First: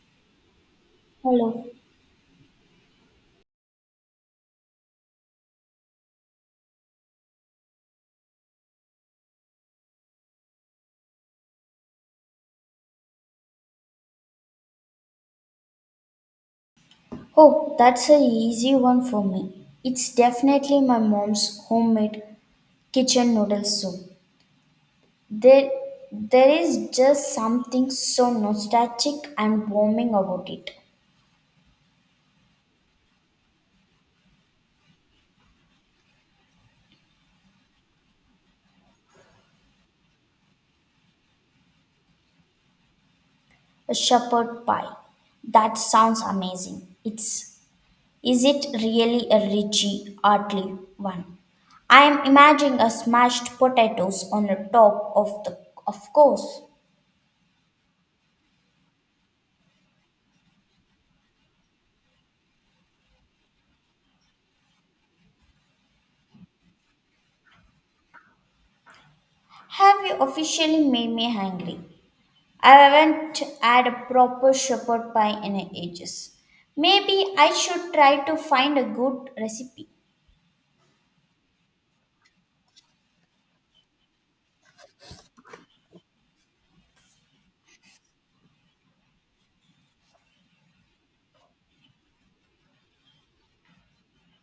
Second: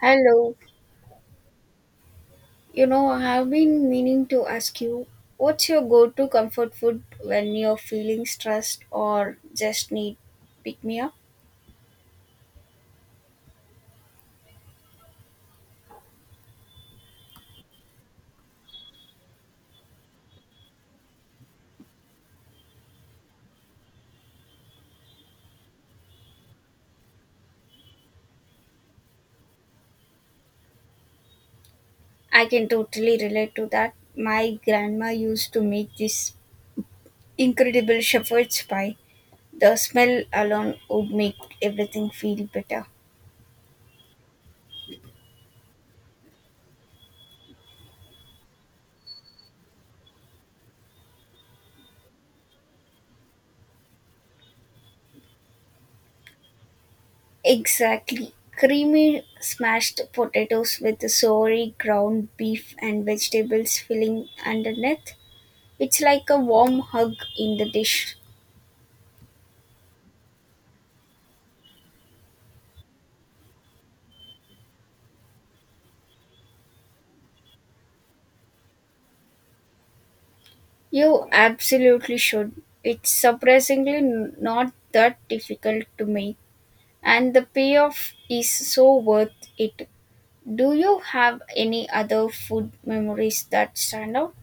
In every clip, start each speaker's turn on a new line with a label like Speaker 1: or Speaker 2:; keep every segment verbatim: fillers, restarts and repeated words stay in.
Speaker 1: Hello.
Speaker 2: Hello.
Speaker 1: You know, I've been meaning to ask you, what's your go-to comfort food when you're feeling stressed or just need pick me up?
Speaker 2: Oh, that's a easy one for me. It's definitely my mom's homemade kitchen noodle soup. There, there is just something so nostalgic and warming about it.
Speaker 1: I can totally relate to that. My grandma used to make this incredible shepherd's pie. The smell alone would make everything feel better.
Speaker 2: A shepherd pie. That sounds amazing. It's is it really a richy, artly one? I am imagining a smashed potatoes on the top of the of course.
Speaker 1: Exactly. Creamy smashed potatoes with sorry ground beef and vegetables filling underneath. It's like a warm hug in the dish.
Speaker 2: Have you officially made me hungry? I haven't had a proper shepherd pie in ages. Maybe I should try to find a good recipe.
Speaker 1: You absolutely should. It's surprisingly n- not that difficult to make, and the payoff is so worth it. Do you have any other food memories that stand out?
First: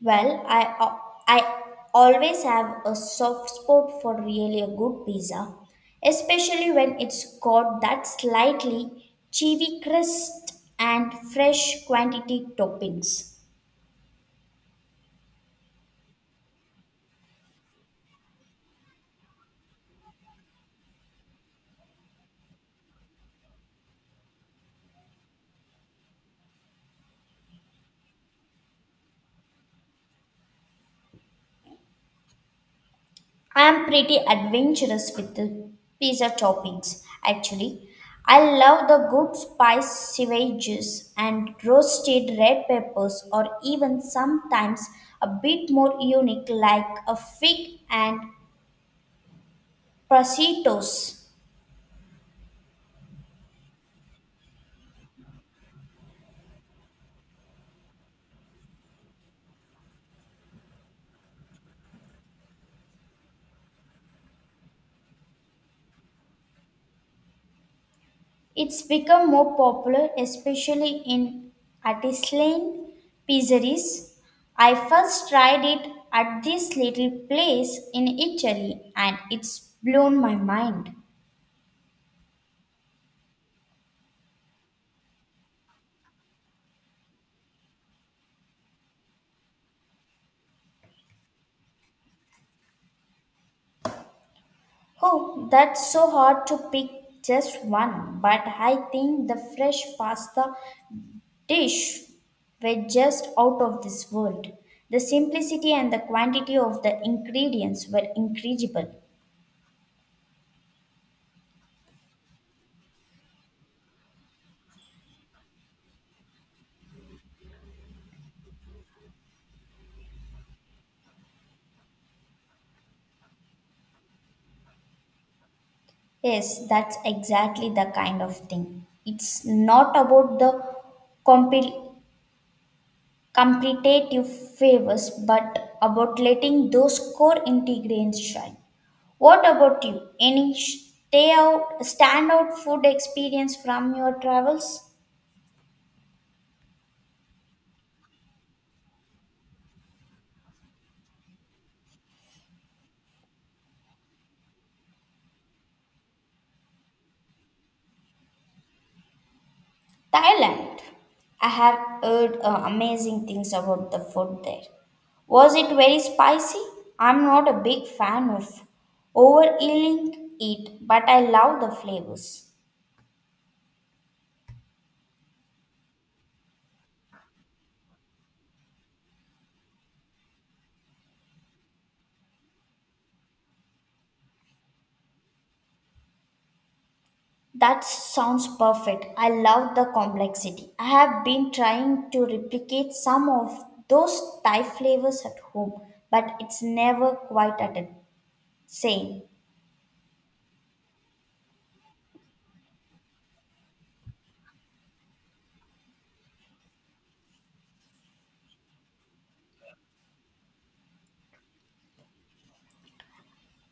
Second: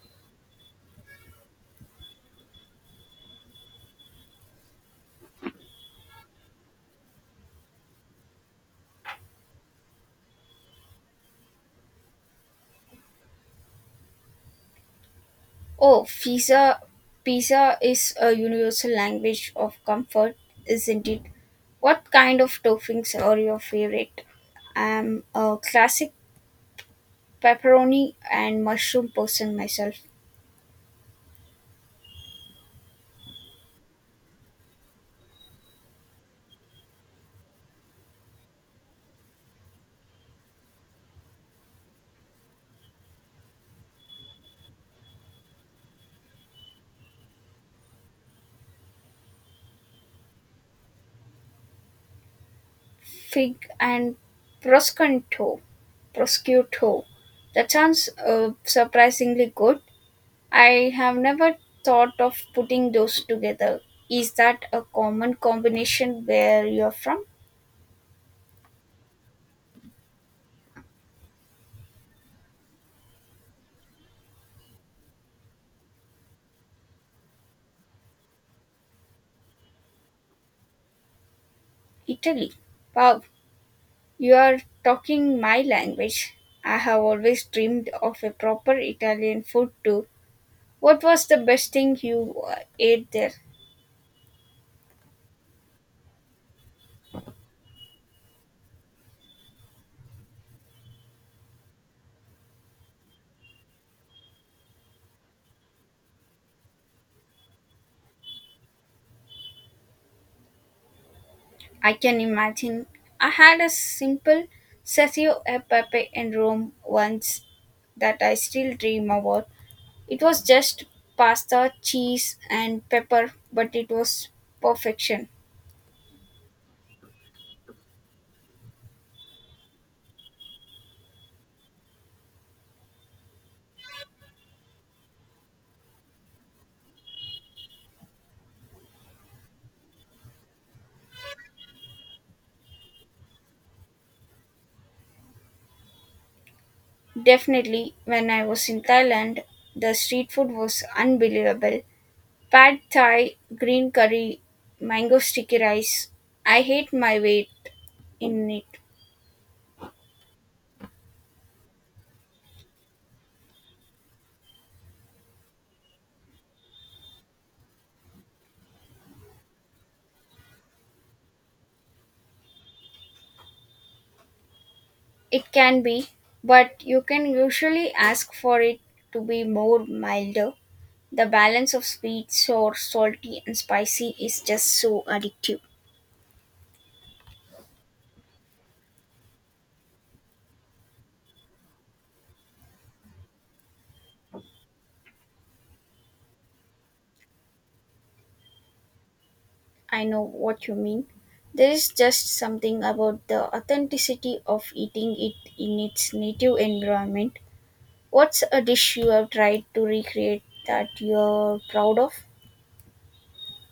Speaker 2: Well, I I always have a soft spot for really a good pizza, especially when it's got that slightly chewy crust and fresh quantity toppings.
Speaker 1: Oh, pizza. Pizza is a universal language of comfort, isn't it? What kind of toppings are your favorite? I'm a classic pepperoni and mushroom person myself.
Speaker 2: I'm pretty adventurous with the pizza toppings, actually. I love the good spice sieves and roasted red peppers, or even sometimes a bit more unique, like a fig and prositos.
Speaker 1: Fig and Prosciutto. Prosciutto. That sounds uh, surprisingly good. I have never thought of putting those together. Is that a common combination where you're from?
Speaker 2: It's become more popular, especially in artisan pizzeries. I first tried it at this little place in Italy, and it's blown my mind.
Speaker 1: Italy. Wow, you are talking my language. I have always dreamed of a proper Italian food too. What was the best thing you uh, ate there?
Speaker 2: Oh, that's so hard to pick just one, but I think the fresh pasta dish were just out of this world. The simplicity and the quantity of the ingredients were incredible.
Speaker 1: I can imagine. I had a simple Sessio e Pepe in Rome once that I still dream about. It was just pasta, cheese, and pepper, but it was perfection.
Speaker 2: Yes, that's exactly the kind of thing. It's not about the compil competitive favors, but about letting those core ingredients shine. What about you? Any stay out, standout food experience from your travels?
Speaker 1: Definitely, when I was in Thailand, the street food was unbelievable. Pad Thai, green curry, mango sticky rice. I hate my weight in it.
Speaker 2: Thailand. I have heard uh, amazing things about the food there. Was it very spicy? I'm not a big fan of overeating it, but I love the flavors.
Speaker 1: It can be, but you can usually ask for it to be more milder. The balance of sweet, sour, salty, and spicy is just so addictive.
Speaker 2: That sounds perfect. I love the complexity. I have been trying to replicate some of those Thai flavors at home, but it's never quite at the same.
Speaker 1: I know what you mean. There is just something about the authenticity of eating it in its native environment. What's a dish you have tried to recreate that you're proud of?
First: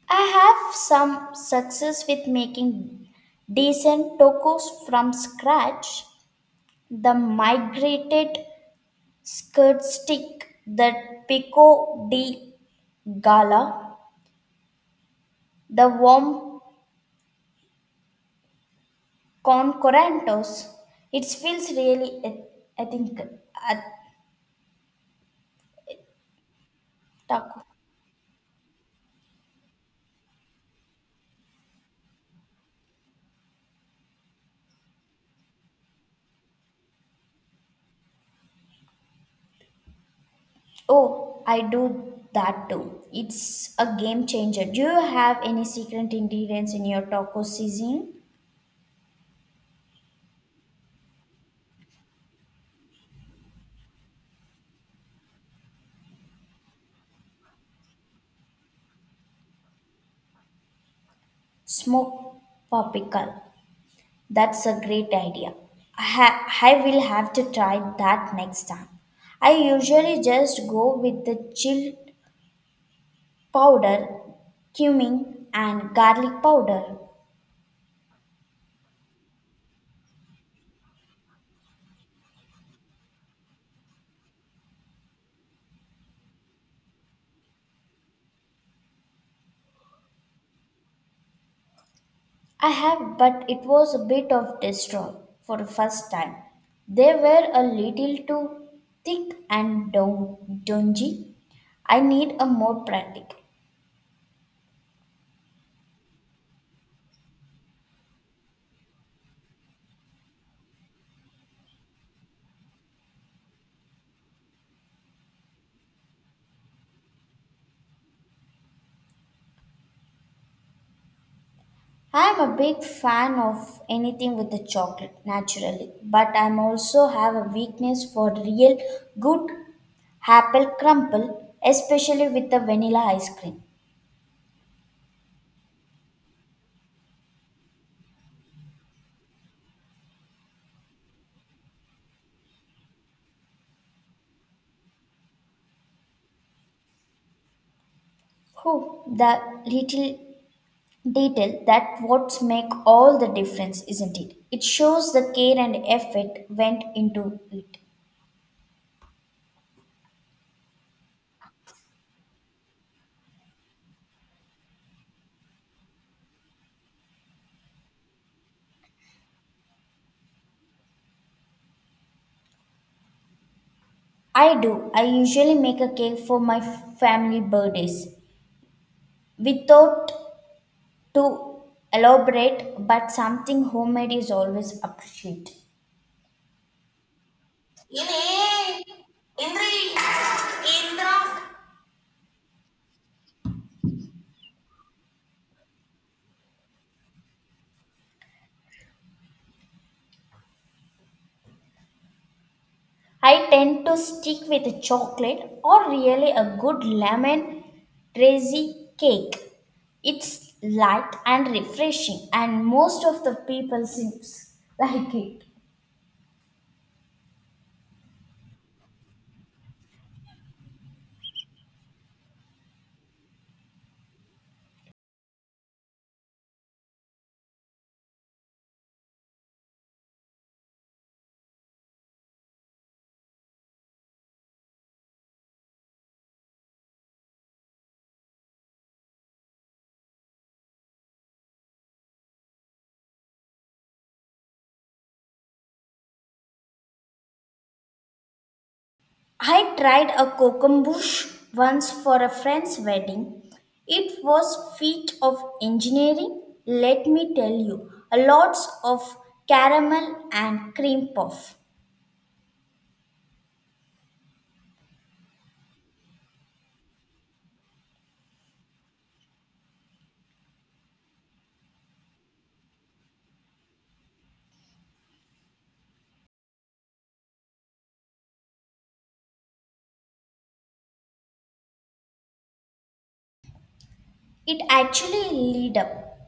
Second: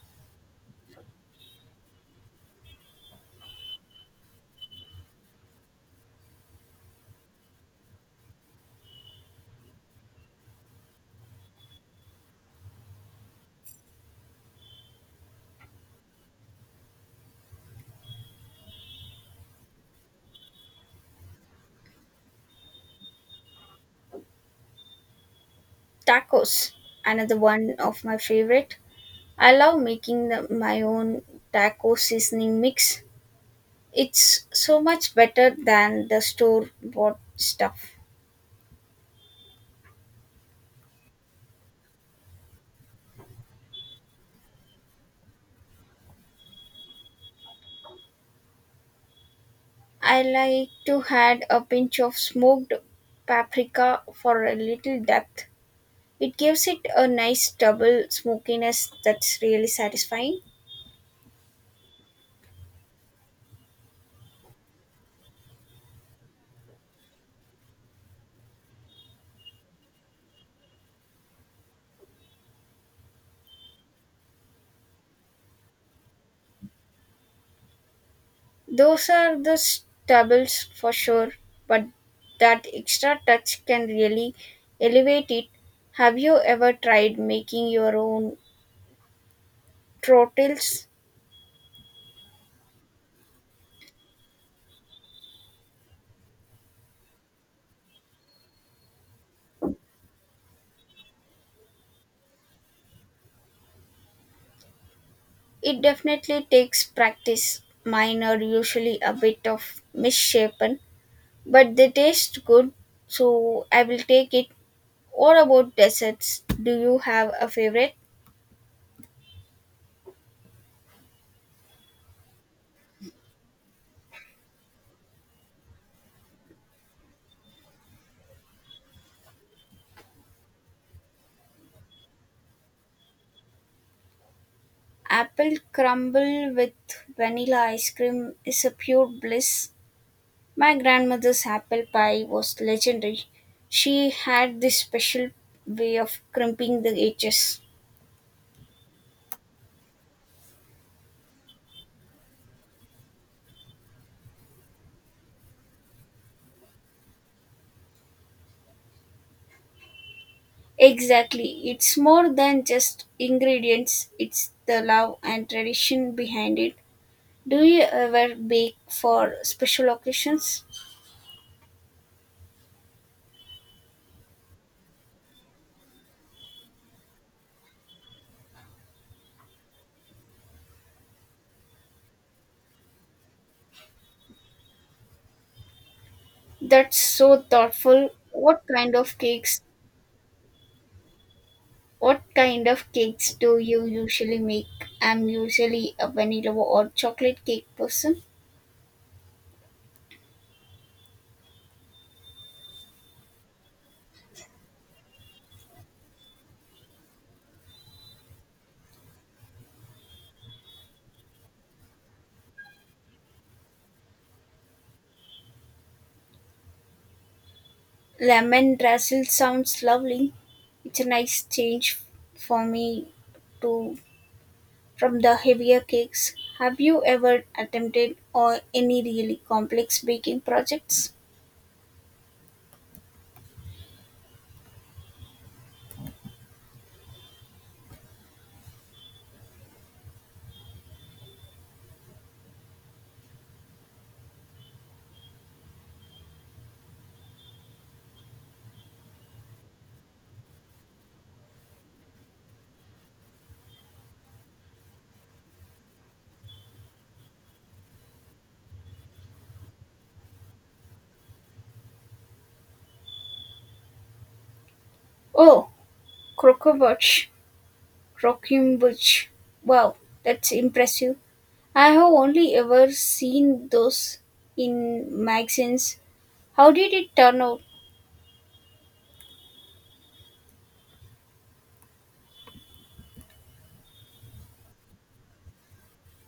Speaker 2: I have some success with making decent tacos from scratch. The migrated skirt stick, the pico de gala, the warm Concorantos. It feels really, eth- I think, at
Speaker 1: Tacos, another
Speaker 2: taco.
Speaker 1: one of my favorite. I love making the, my own taco seasoning mix. It's so much better than the store bought stuff.
Speaker 2: Oh, I do that too. It's a game changer. Do you have any secret ingredients in your taco seasoning?
Speaker 1: I like to add a pinch of smoked paprika for a little depth. It gives it a nice double smokiness that's really satisfying.
Speaker 2: Smoked paprika. That's a great idea. I, ha- I will have to try that next time. I usually just go with the chilled powder, cumin, and garlic powder.
Speaker 1: Those are the stubbles for sure, but that extra touch can really elevate it. Have you ever tried making your own trottles?
Speaker 2: I have, but it was a bit of destroy for the first time. They were a little too thick and dun- dungy. I need a more practical.
Speaker 1: It definitely takes practice. Mine are usually a bit of misshapen, but they taste good, so I will take it. What about desserts? Do you have a favorite?
Speaker 2: I am a big fan of anything with the chocolate, naturally, but I am also have a weakness for real good apple crumble, especially with the vanilla ice cream.
Speaker 1: Apple crumble with vanilla ice cream is a pure bliss. My grandmother's apple pie was legendary. She had this special way of crimping the edges.
Speaker 2: Oh, the little Detail that what's make all the difference, isn't it? It shows the care and effort went into it.
Speaker 1: Exactly. It's more than just ingredients, it's the love and tradition behind it. Do you ever bake for special occasions?
Speaker 2: I do. I usually make a cake for my family birthdays without to elaborate, but something homemade is always appreciated.
Speaker 1: That's so thoughtful. What
Speaker 2: ഇനി
Speaker 1: kind of cakes?
Speaker 2: ഇന്ദ്രി Indra.
Speaker 1: What kind of cakes do you usually make? I'm usually a vanilla or chocolate cake person.
Speaker 2: I tend to stick with chocolate or really a good lemon drazy cake. It's light and refreshing, and most of the people seems like it.
Speaker 1: Lemon drizzle sounds lovely. It's a nice change for me to. From the heavier cakes, have you ever attempted or any really complex baking projects?
Speaker 2: I tried a kokombush once for a friend's wedding. It was feat of engineering, let me tell you. A lots of caramel and cream puff.
Speaker 1: Oh, croquembouche, croquembouche. Wow, that's impressive. I have only ever seen those in magazines. How did it turn out?
Speaker 2: It actually lead up.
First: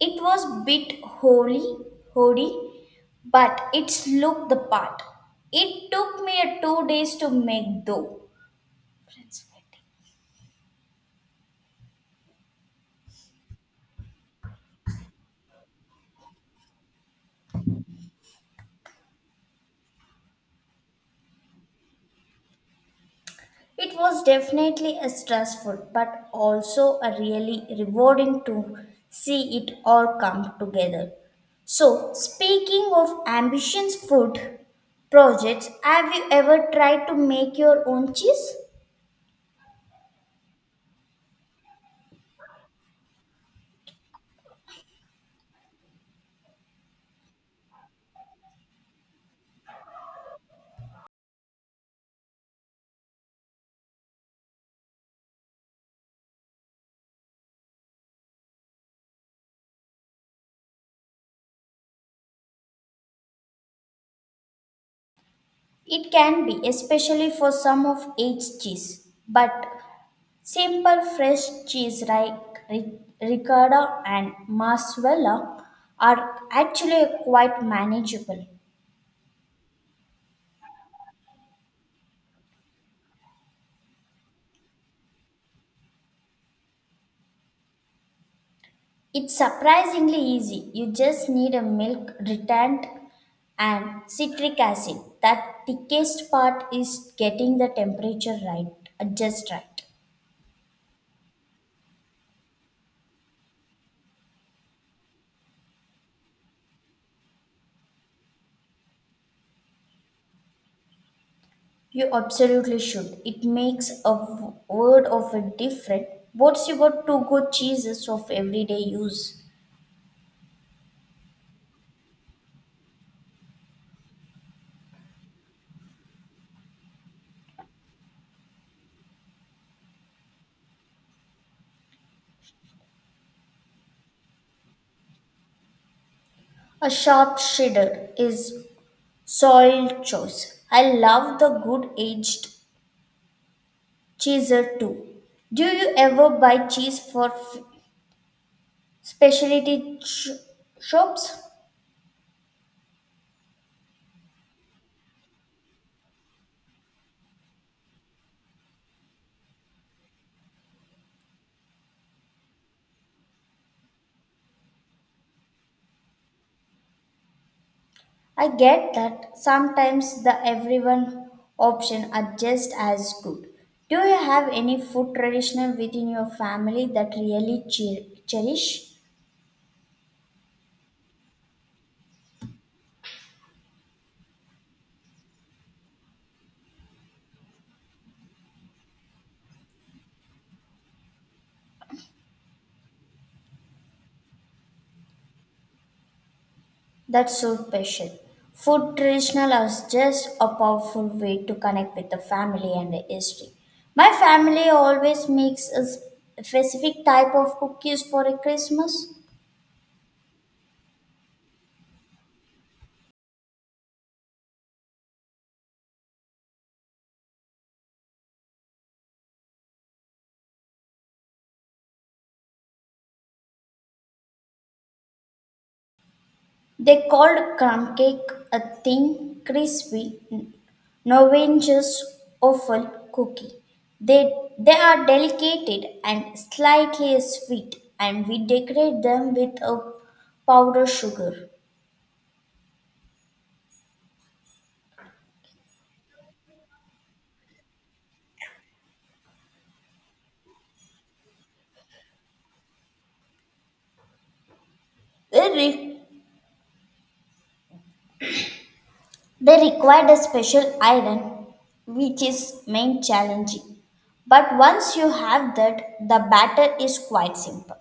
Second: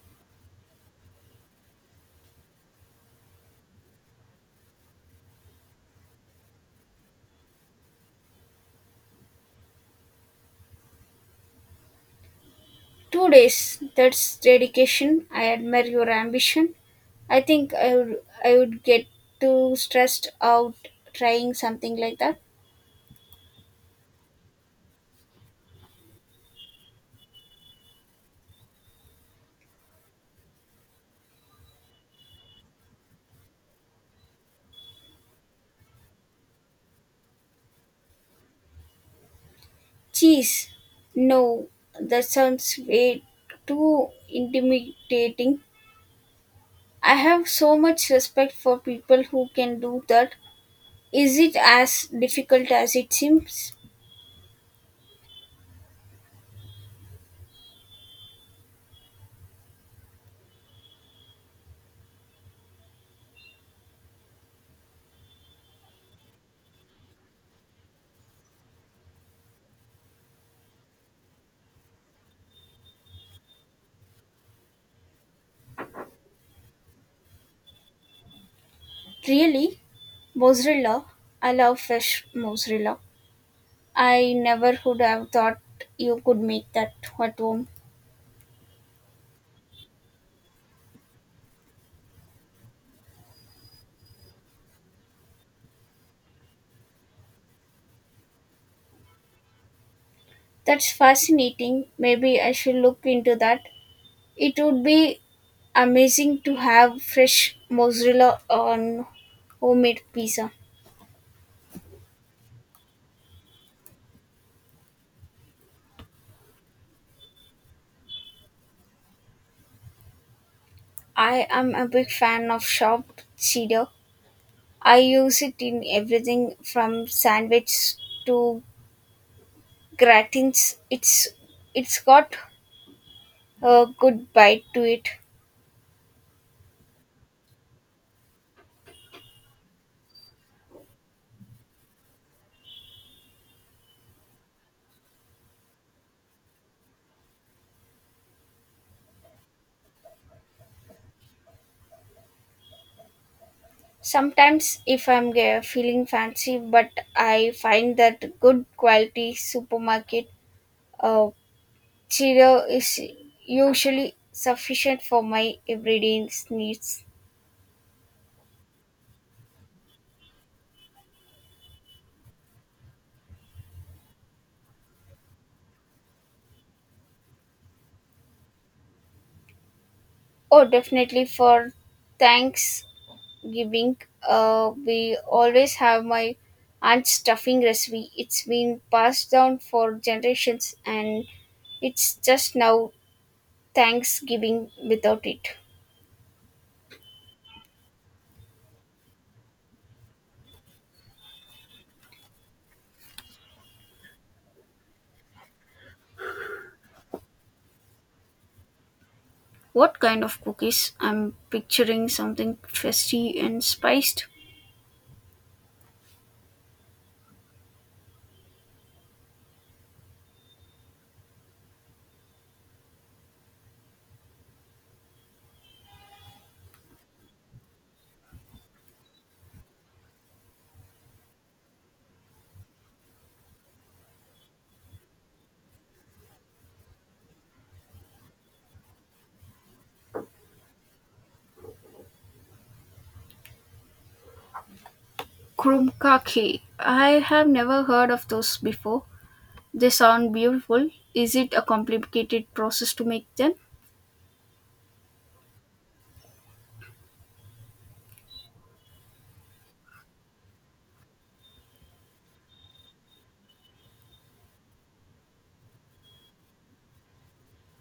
Speaker 2: It was bit holy, hoary, but it looked the part. It took me a two days to make though. Friends wedding.
Speaker 1: Two days. That's dedication. I admire your ambition. I think I would, I would get too stressed out trying something like that.
Speaker 2: It was definitely a stressful, but also a really rewarding to see it all come together. So, speaking of ambitions food projects, have you ever tried to make your own cheese?
Speaker 1: Cheese, no, that sounds way too intimidating. I have so much respect for people who can do that. Is it as difficult as it seems?
Speaker 2: It can be, especially for some of aged cheese, but simple fresh cheese like ri- ricotta and mozzarella are actually quite manageable.
Speaker 1: Really? Mozzarella? I love fresh mozzarella. I never would have thought you could make that at home.
Speaker 2: It's surprisingly easy. You just need a milk retant and citric acid. That thickest part is getting the temperature right, uh, just right.
Speaker 1: That's fascinating. Maybe I should look into that. It would be amazing to have fresh mozzarella on homemade pizza.
Speaker 2: You absolutely should. It makes a w- world of a difference. What's your two-go cheeses of everyday use?
Speaker 1: I am a big fan of chopped cheddar. I use it in everything from sandwiches to gratins. It's it's got a good bite to it.
Speaker 2: A sharp cheddar is soil choice. I love the good aged cheeser too. Do you ever buy cheese for f- specialty sh- shops?
Speaker 1: Sometimes if I'm ge- feeling fancy, but I find that good quality supermarket uh, cheddar is usually sufficient for my everyday needs.
Speaker 2: I get that sometimes the everyone option are just as good. Do you have any food traditional within your family that really che- cherish?
Speaker 1: Oh, definitely for thanks giving. Uh, we always have my aunt's stuffing recipe. It's been passed down for generations, and it's just now Thanksgiving without it.
Speaker 2: That's so special. Food traditional is just a powerful way to connect with the family and the history. My family always makes a s- specific type of cookies for a Christmas.
Speaker 1: What kind of cookies? I'm picturing something festive and spiced.
Speaker 2: They called crumb cake a thin, crispy, Norwegian's offal cookie. They they are delicate and slightly sweet, and we decorate them with a powdered sugar.
Speaker 1: Krumkake. I have never heard of those before. They sound beautiful. Is it a complicated process to make them?
Speaker 2: They They required a special iron, which is main challenging. But once you have that, the batter is quite simple.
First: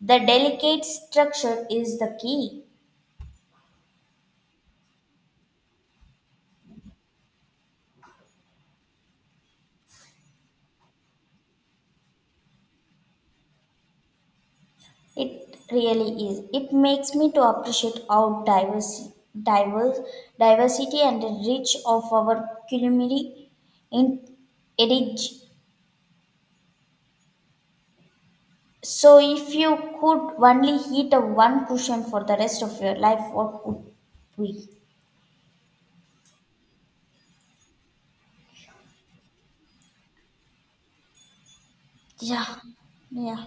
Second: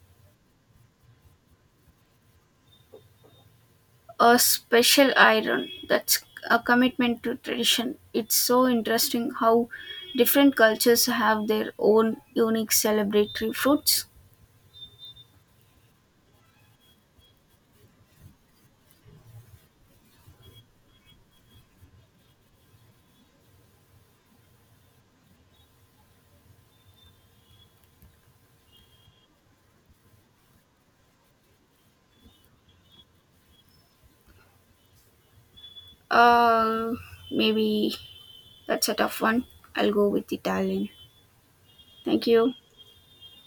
Speaker 2: The delicate structure is the key.
Speaker 1: A special iron, that's a commitment to tradition. It's so interesting how different cultures have their own unique celebratory fruits.
Speaker 2: It really is. It makes me to appreciate how diverse, diverse diversity and the rich of our culinary in edge. So if you could only eat a one cushion for the rest of your life, what would we?
Speaker 1: uh Maybe that's a tough one. I'll go with Italian. Thank
Speaker 2: 呀，
Speaker 1: you.
Speaker 2: 下，那样